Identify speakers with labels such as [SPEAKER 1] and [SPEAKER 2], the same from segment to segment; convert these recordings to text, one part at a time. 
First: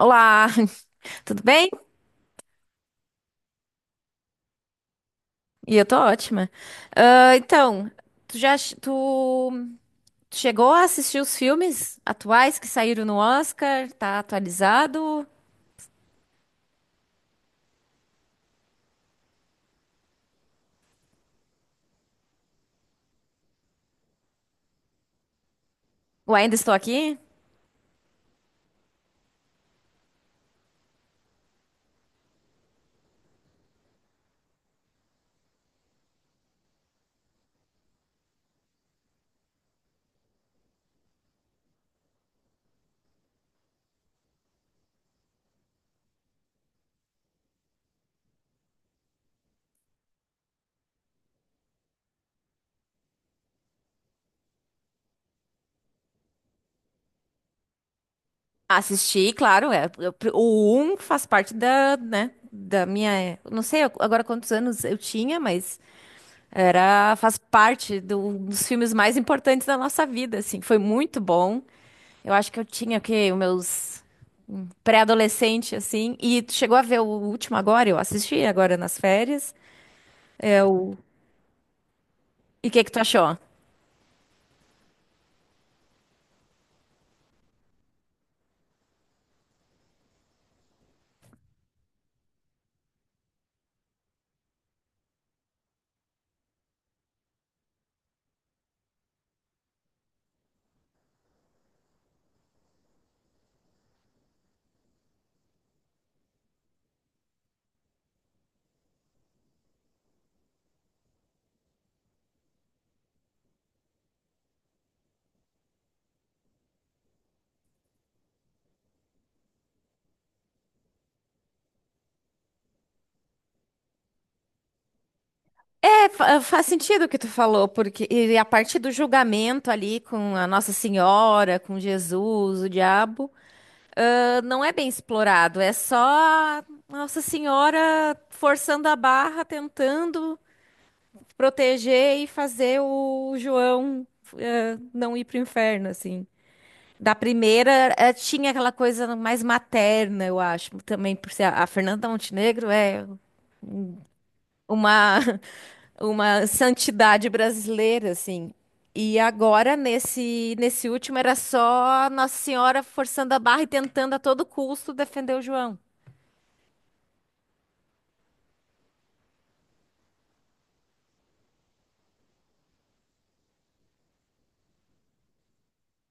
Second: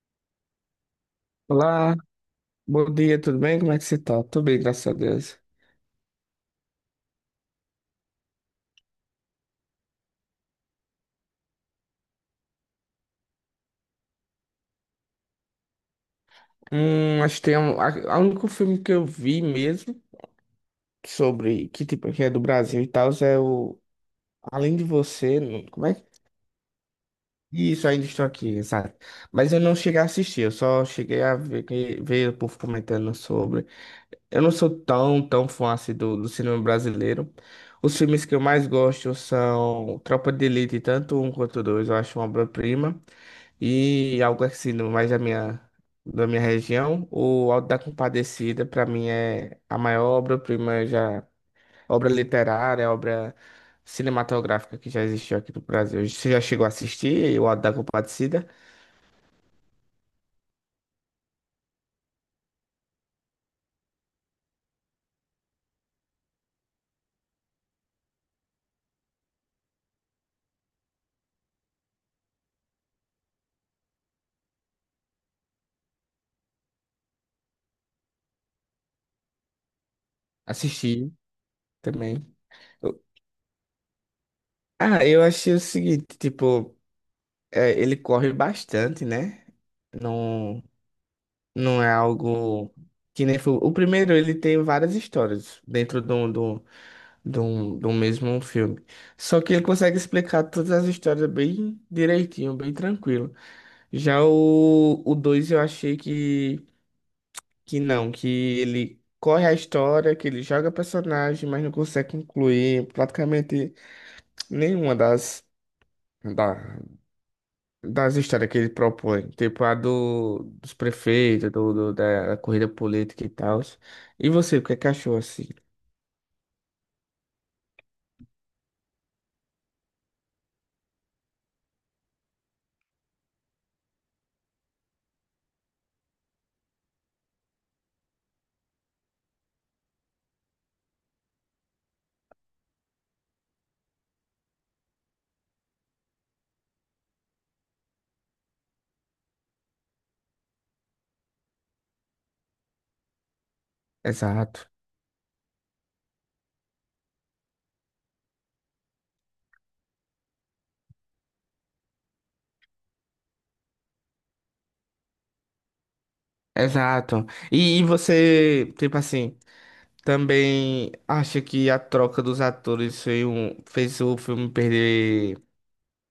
[SPEAKER 1] Olá, tudo bem?
[SPEAKER 2] Olá, bom dia, tudo bem? Como é que você tá? Tudo bem, graças a Deus.
[SPEAKER 1] E eu tô ótima. Ah, então, tu já ch- tu, tu chegou a assistir os filmes atuais que saíram no Oscar? Tá atualizado?
[SPEAKER 2] Acho que tem a único filme que eu vi mesmo sobre que tipo que é do Brasil e tal é o Além de Você, não- como é que
[SPEAKER 1] O ainda estou aqui?
[SPEAKER 2] isso, ainda estou aqui, exato. Mas eu não cheguei a assistir, eu só cheguei a ver, ver o povo comentando sobre. Eu não sou tão fã assim do cinema brasileiro. Os filmes que eu mais gosto são Tropa de Elite, tanto um quanto dois, eu acho uma obra-prima. E algo assim mais da minha região, o Auto da Compadecida, para mim, é a maior obra-prima já, obra literária, obra cinematográfica que já existiu aqui no Brasil. Você já chegou a assistir o Auto da Compadecida?
[SPEAKER 1] Assisti, claro, é. O um faz parte da, né, da minha, eu não sei agora quantos anos eu tinha, mas era faz parte dos filmes mais importantes da nossa vida, assim. Foi muito bom. Eu acho que eu tinha o quê? Os meus pré-adolescente, assim. E tu chegou a ver o último agora? Eu assisti agora nas férias. É o...
[SPEAKER 2] Assisti também.
[SPEAKER 1] E o que que tu
[SPEAKER 2] Eu-
[SPEAKER 1] achou?
[SPEAKER 2] Ah, eu achei o seguinte, tipo, é, ele corre bastante, né? Não. Não é algo que nem foi. O primeiro, ele tem várias histórias dentro do mesmo filme. Só que ele consegue explicar todas as histórias bem direitinho, bem tranquilo. Já o dois eu achei que não, que ele corre a história, que ele joga personagem, mas não consegue concluir praticamente nenhuma da das histórias que ele propõe, tipo a dos prefeitos, da corrida política e tal. E você, o que é que achou assim?
[SPEAKER 1] É, faz sentido o que tu falou, porque e a parte do julgamento ali com a Nossa Senhora, com Jesus, o diabo, ah, não é bem explorado. É só a Nossa Senhora forçando a barra, tentando proteger e fazer o João, não ir pro inferno, assim. Da primeira, tinha aquela coisa mais materna, eu acho. Também por ser a Fernanda Montenegro é
[SPEAKER 2] Exato,
[SPEAKER 1] uma, uma santidade brasileira, assim. E agora, nesse último, era só Nossa Senhora forçando a barra e tentando a todo custo defender o João.
[SPEAKER 2] exato. E você, tipo assim, também acha que a troca dos atores fez o filme perder,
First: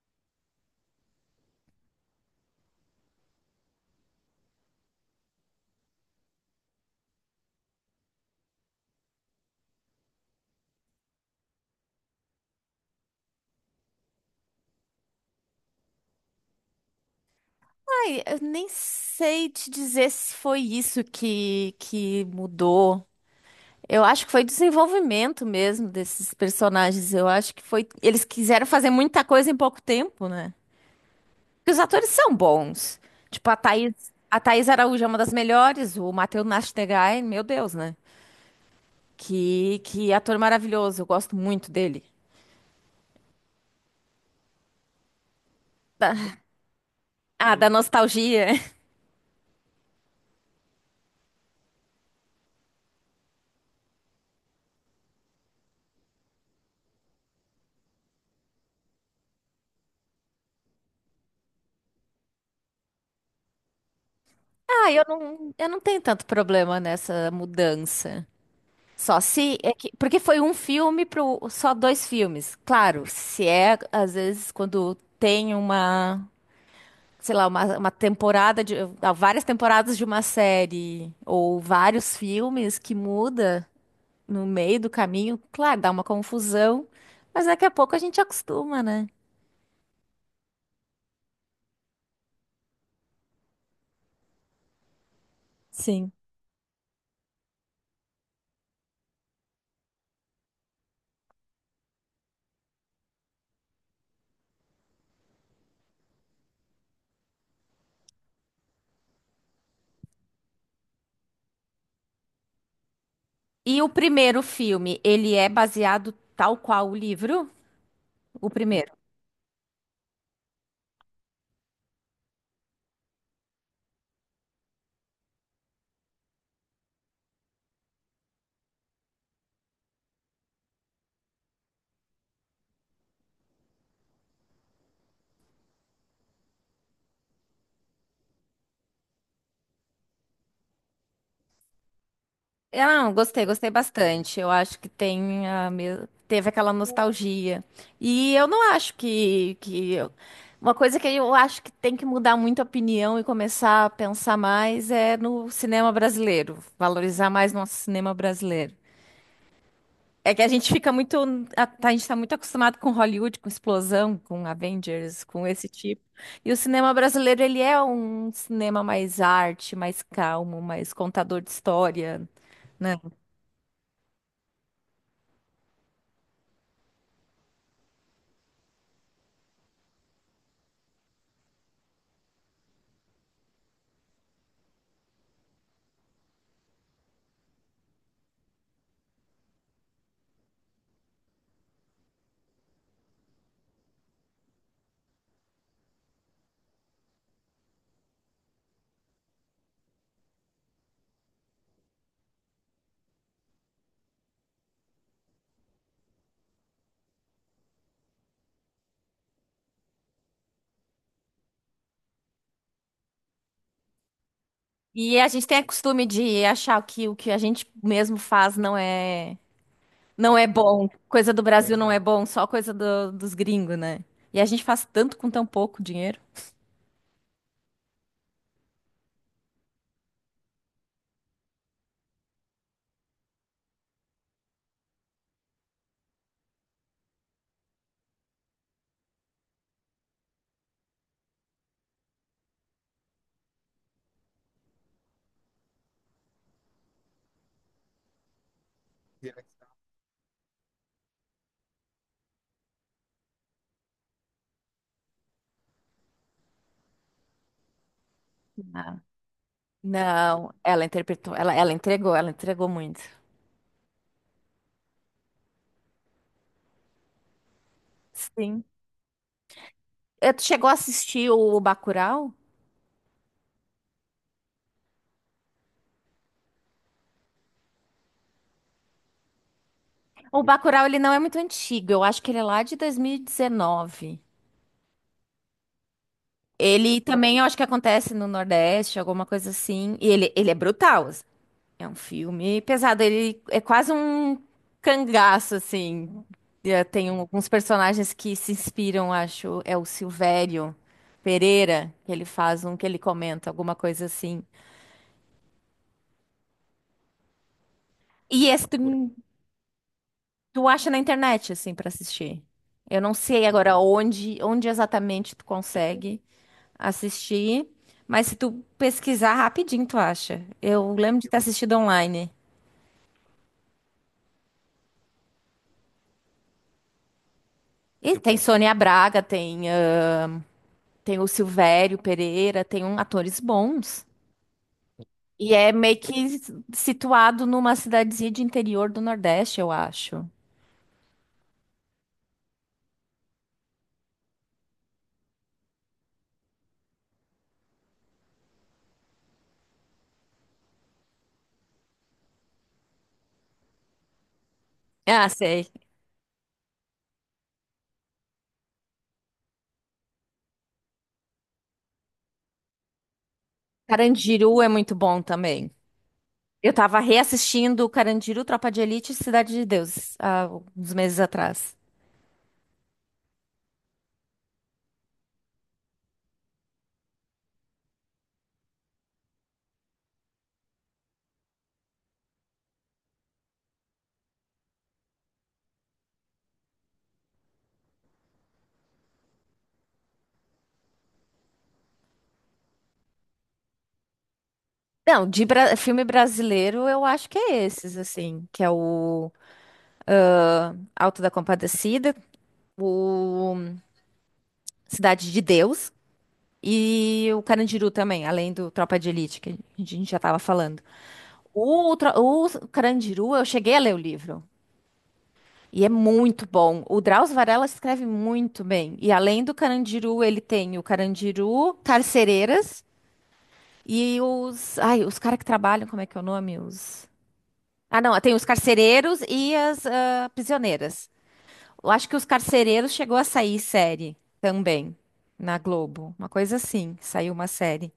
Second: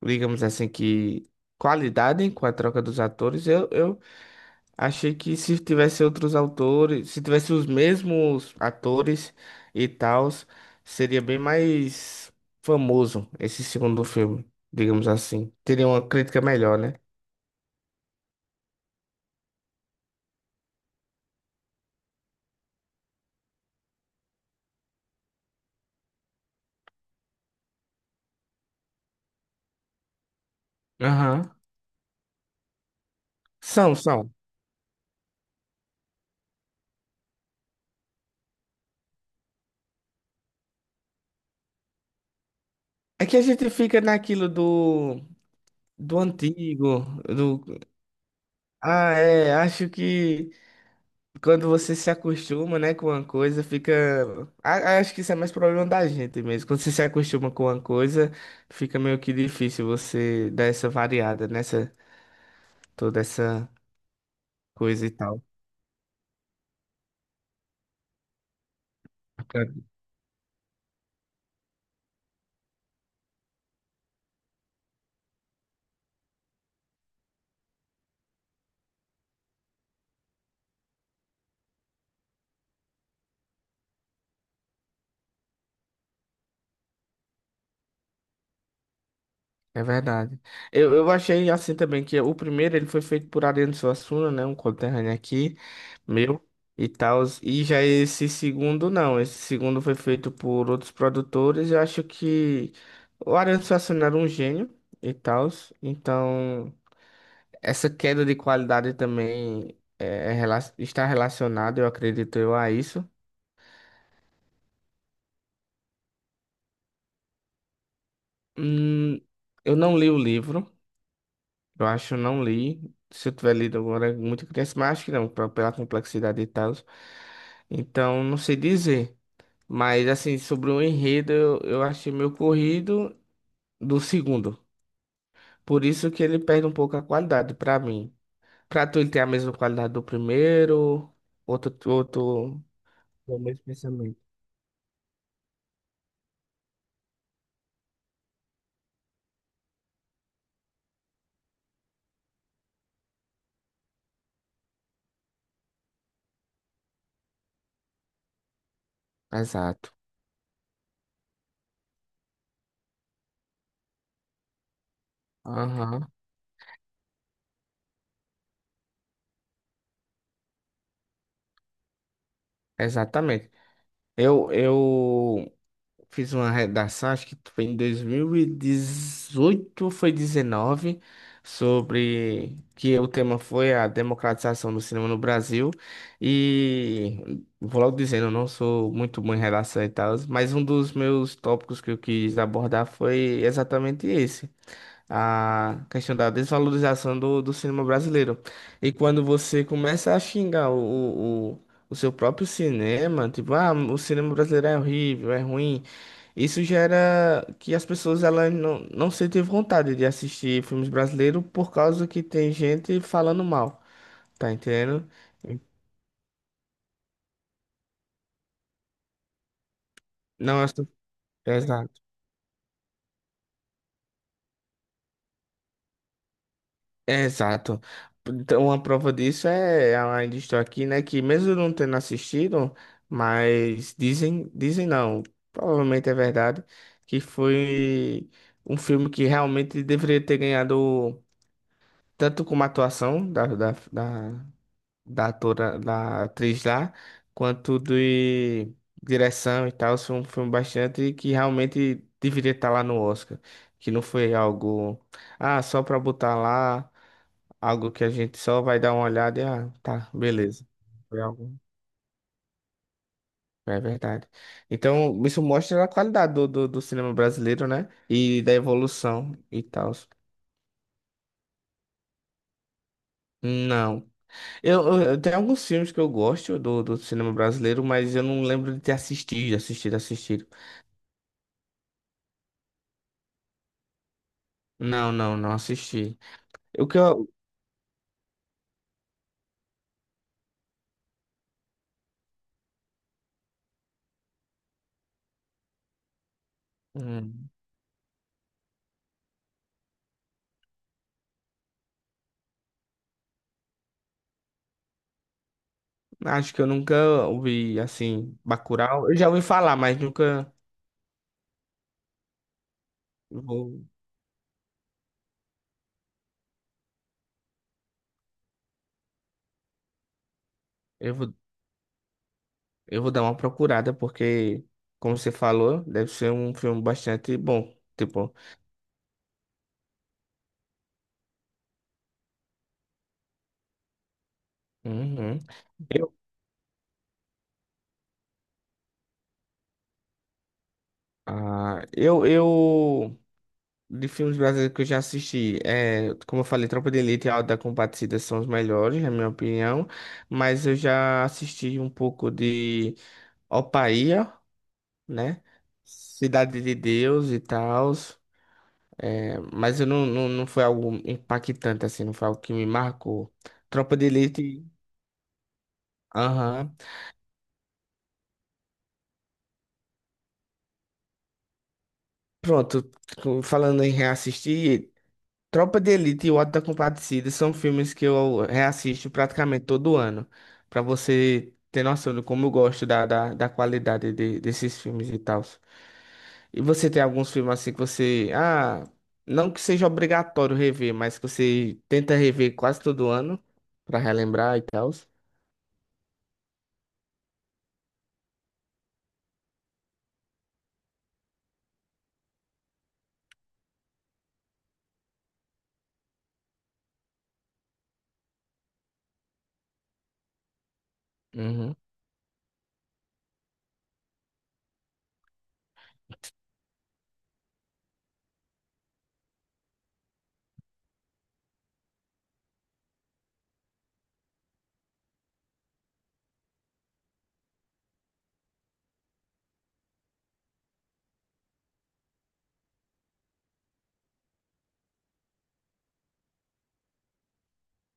[SPEAKER 2] digamos assim, que qualidade com a troca dos atores? Eu achei que se tivesse outros autores, se tivesse os mesmos atores e tal, seria bem mais famoso esse segundo filme, digamos assim. Teria uma crítica melhor, né?
[SPEAKER 1] Ai, eu nem sei te dizer se foi isso que mudou. Eu acho que foi desenvolvimento mesmo desses personagens. Eu acho que foi. Eles quiseram fazer muita coisa em pouco tempo, né?
[SPEAKER 2] Aham.
[SPEAKER 1] Porque os atores são bons. Tipo,
[SPEAKER 2] São, são.
[SPEAKER 1] a Thaís Araújo é uma das melhores, o Matheus Nachtergaele, meu Deus, né? Que ator maravilhoso, eu gosto muito dele.
[SPEAKER 2] É que a gente fica naquilo do
[SPEAKER 1] Da-
[SPEAKER 2] antigo,
[SPEAKER 1] ah,
[SPEAKER 2] do.
[SPEAKER 1] da nostalgia.
[SPEAKER 2] Ah, é, acho que. Quando você se acostuma, né, com uma coisa, fica. Acho que isso é mais problema da gente mesmo. Quando você se acostuma com uma coisa, fica meio que difícil você dar essa variada nessa, toda essa
[SPEAKER 1] Ah,
[SPEAKER 2] coisa e tal.
[SPEAKER 1] eu não tenho tanto problema nessa mudança. Só se é que, porque foi um filme pro só dois filmes. Claro, se é às vezes quando tem uma, sei lá, uma temporada de ah, várias temporadas de uma série ou vários filmes que muda no meio do caminho, claro, dá uma confusão, mas daqui a pouco a gente acostuma, né?
[SPEAKER 2] É verdade. Eu achei assim também que o primeiro ele foi feito por Ariano Suassuna, né, um conterrâneo aqui,
[SPEAKER 1] Sim.
[SPEAKER 2] meu e tal. E já esse segundo não, esse segundo foi feito por outros produtores. Eu acho que o Ariano Suassuna era um gênio e tal, então. Essa queda de qualidade também é está relacionada, eu acredito eu, a isso.
[SPEAKER 1] E o primeiro filme, ele é baseado tal qual o livro? O primeiro.
[SPEAKER 2] Hum, eu não li o livro, eu acho que eu não li. Se eu tiver lido agora, é muito criança, mas acho que não, pela complexidade e tal. Então, não sei dizer. Mas, assim, sobre o enredo, eu achei meio corrido do segundo. Por isso que ele perde um pouco a qualidade, pra mim. Pra tu, ele tem a mesma qualidade do primeiro, outro,
[SPEAKER 1] Eu não,
[SPEAKER 2] o
[SPEAKER 1] gostei,
[SPEAKER 2] mesmo
[SPEAKER 1] gostei
[SPEAKER 2] pensamento.
[SPEAKER 1] bastante. Eu acho que tem teve aquela nostalgia. E eu não acho que uma coisa que eu acho que tem que mudar muito a opinião e começar a pensar mais é no cinema brasileiro, valorizar mais nosso cinema brasileiro.
[SPEAKER 2] Exato.
[SPEAKER 1] É que a gente fica muito. A, tá, a gente tá muito acostumado com Hollywood, com explosão, com Avengers, com esse tipo.
[SPEAKER 2] Aham.
[SPEAKER 1] E o cinema brasileiro, ele é um cinema mais arte, mais calmo, mais contador de história, né?
[SPEAKER 2] Exatamente. Eu fiz uma redação, acho que foi em 2018 ou foi 19, sobre que o tema foi a democratização do cinema no Brasil. E vou logo dizendo, eu não sou muito bom em redação e tal, mas um dos meus tópicos que eu quis abordar foi exatamente esse a questão da desvalorização do cinema brasileiro. E quando você começa a xingar o, o o seu próprio cinema, tipo, ah, o cinema brasileiro é horrível, é ruim, isso gera que as pessoas elas não sentem vontade de assistir filmes brasileiros por causa que tem gente falando mal, tá entendendo?
[SPEAKER 1] E a gente tem o costume de achar que o que a gente mesmo faz não é
[SPEAKER 2] Não é.
[SPEAKER 1] bom. Coisa do Brasil não
[SPEAKER 2] Exato.
[SPEAKER 1] é bom, só coisa dos gringos, né? E a gente faz tanto com tão pouco dinheiro.
[SPEAKER 2] É, exato. Então, uma prova disso é, a ainda estou aqui, né? Que mesmo eu não tendo assistido, mas dizem não, provavelmente é verdade, que foi um filme que realmente deveria ter ganhado tanto como a atuação da atora, da atriz lá, quanto de direção e tal. Foi um filme bastante que realmente deveria estar lá no Oscar, que não foi algo, ah, só para botar lá. Algo que a gente só vai dar uma olhada e, ah, tá,
[SPEAKER 1] Não,
[SPEAKER 2] beleza.
[SPEAKER 1] ela
[SPEAKER 2] Foi
[SPEAKER 1] interpretou,
[SPEAKER 2] algo.
[SPEAKER 1] ela entregou muito.
[SPEAKER 2] É verdade. Então, isso mostra a qualidade do cinema brasileiro, né? E da
[SPEAKER 1] Sim.
[SPEAKER 2] evolução e tal.
[SPEAKER 1] Eh, tu chegou a assistir o Bacurau?
[SPEAKER 2] Não. Eu tenho alguns filmes que eu gosto do cinema brasileiro, mas eu não lembro de ter assistido, assistido,
[SPEAKER 1] O
[SPEAKER 2] assistido.
[SPEAKER 1] Bacurau, ele não é muito antigo. Eu acho que ele é lá de 2019.
[SPEAKER 2] Não, não, não assisti. O que
[SPEAKER 1] Ele
[SPEAKER 2] eu.
[SPEAKER 1] também, eu acho que acontece no Nordeste, alguma coisa assim. E ele é brutal assim. É um filme pesado. Ele é quase um cangaço, assim. Eh, tem alguns
[SPEAKER 2] hum,
[SPEAKER 1] personagens que se inspiram, acho. É o Silvério Pereira, que ele faz um que ele comenta, alguma coisa assim.
[SPEAKER 2] Acho que eu nunca ouvi, assim,
[SPEAKER 1] E esse tu
[SPEAKER 2] Bacurau. Eu já ouvi falar, mas nunca.
[SPEAKER 1] tu acha na internet, assim, pra assistir. Eu não sei agora
[SPEAKER 2] Vou,
[SPEAKER 1] onde exatamente tu consegue assistir, mas se tu pesquisar rapidinho, tu acha. Eu
[SPEAKER 2] eu
[SPEAKER 1] lembro de
[SPEAKER 2] vou.
[SPEAKER 1] ter assistido online.
[SPEAKER 2] Eu vou dar uma procurada, porque, como você falou, deve ser um filme bastante bom.
[SPEAKER 1] E
[SPEAKER 2] Tipo,
[SPEAKER 1] tem Sônia Braga, tem, ah, tem o Silvério Pereira, tem um, atores bons.
[SPEAKER 2] uhum.
[SPEAKER 1] E é meio
[SPEAKER 2] Eu,
[SPEAKER 1] que situado numa cidadezinha de interior do Nordeste, eu acho.
[SPEAKER 2] eu, de filmes brasileiros que eu já assisti, é, como eu falei, Tropa de Elite e Auto da Compadecida são os melhores, na minha opinião, mas eu já assisti um pouco de Opaía,
[SPEAKER 1] Ah,
[SPEAKER 2] né?
[SPEAKER 1] sei.
[SPEAKER 2] Cidade de Deus e tal, é, mas eu não foi algo impactante, assim, não foi algo que me marcou. Tropa de
[SPEAKER 1] Carandiru
[SPEAKER 2] Elite.
[SPEAKER 1] é muito bom também. Eu
[SPEAKER 2] Aham.
[SPEAKER 1] tava reassistindo Carandiru, Tropa de Elite e Cidade de Deus, há uns meses atrás.
[SPEAKER 2] Pronto, falando em reassistir, Tropa de Elite e O Auto da Compadecida são filmes que eu reassisto praticamente todo ano. Pra você ter noção de como eu gosto da qualidade desses filmes e tal. E você tem alguns filmes assim que você, ah, não que seja obrigatório rever, mas que você tenta rever quase todo ano pra relembrar e tal.
[SPEAKER 1] Não, de filme brasileiro, eu acho que é esses, assim, que é o Alto da Compadecida, o Cidade de Deus e o Carandiru também, além do Tropa de Elite, que a gente já tava falando.
[SPEAKER 2] Uhum.
[SPEAKER 1] O Carandiru, eu cheguei a ler o livro. E é muito bom. O Drauzio Varela escreve muito bem. E além do Carandiru, ele tem o Carandiru, Carcereiras, e os. Ai, os caras que trabalham, como é que é o nome? Os. Ah, não, tem os carcereiros e as ah, prisioneiras. Eu acho que os carcereiros chegou a sair série também na Globo. Uma coisa assim, saiu uma série.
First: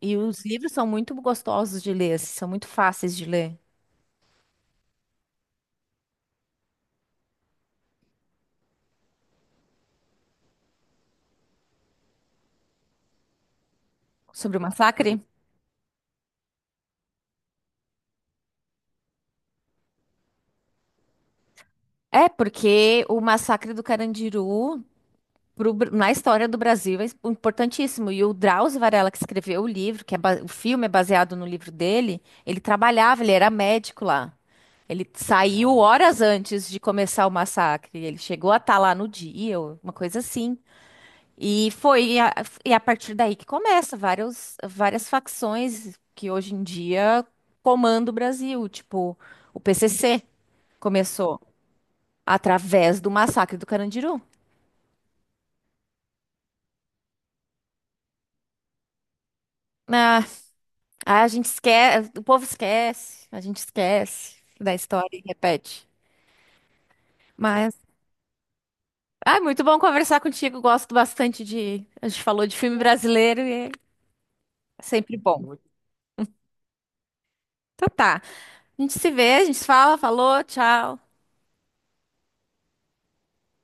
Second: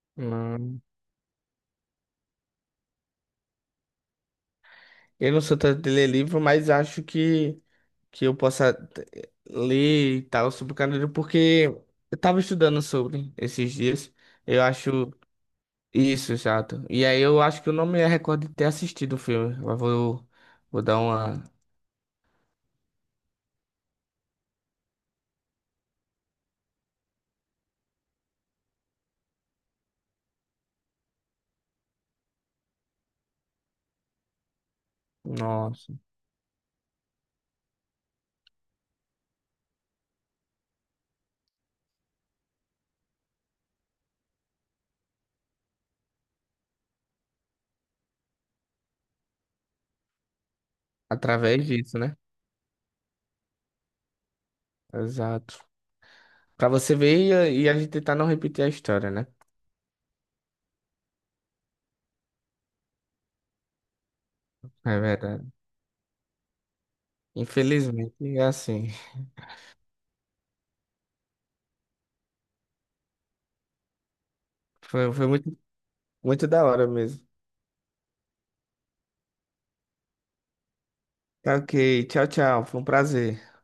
[SPEAKER 1] E os livros
[SPEAKER 2] Hum,
[SPEAKER 1] são muito gostosos de ler, assim, são muito fáceis de ler.
[SPEAKER 2] eu não sou tanto de ler livro, mas acho que eu possa ler e tal sobre o Carandiru, porque eu tava estudando sobre esses dias.
[SPEAKER 1] Sobre o
[SPEAKER 2] Eu acho
[SPEAKER 1] massacre?
[SPEAKER 2] isso, exato. E aí eu acho que eu não me recordo de ter assistido o filme. Vou dar uma.
[SPEAKER 1] É, porque o massacre do Carandiru pro na história do Brasil é importantíssimo. E o Drauzio Varela, que escreveu o livro, que é o filme é baseado no livro dele, ele trabalhava, ele era médico lá. Ele saiu
[SPEAKER 2] Nossa.
[SPEAKER 1] horas antes de começar o massacre. Ele chegou a estar lá no dia, ou uma coisa assim. E foi e a partir daí que começa vários, várias facções que hoje em dia comandam o Brasil, tipo o PCC começou
[SPEAKER 2] Através disso, né?
[SPEAKER 1] através do massacre do Carandiru.
[SPEAKER 2] Exato. Pra você ver e, a gente tentar não repetir a história, né?
[SPEAKER 1] Ah, Ah, a gente esquece, o povo esquece, a gente esquece da
[SPEAKER 2] É
[SPEAKER 1] história e
[SPEAKER 2] verdade.
[SPEAKER 1] repete. Mas,
[SPEAKER 2] Infelizmente, é assim.
[SPEAKER 1] ah, muito bom conversar contigo, gosto bastante de, a gente falou de filme brasileiro e é sempre
[SPEAKER 2] Foi
[SPEAKER 1] bom.
[SPEAKER 2] muito, muito da hora mesmo.
[SPEAKER 1] Então tá, a gente se vê, a gente se fala, falou, tchau.
[SPEAKER 2] Tá, ok. Tchau, tchau. Foi um prazer.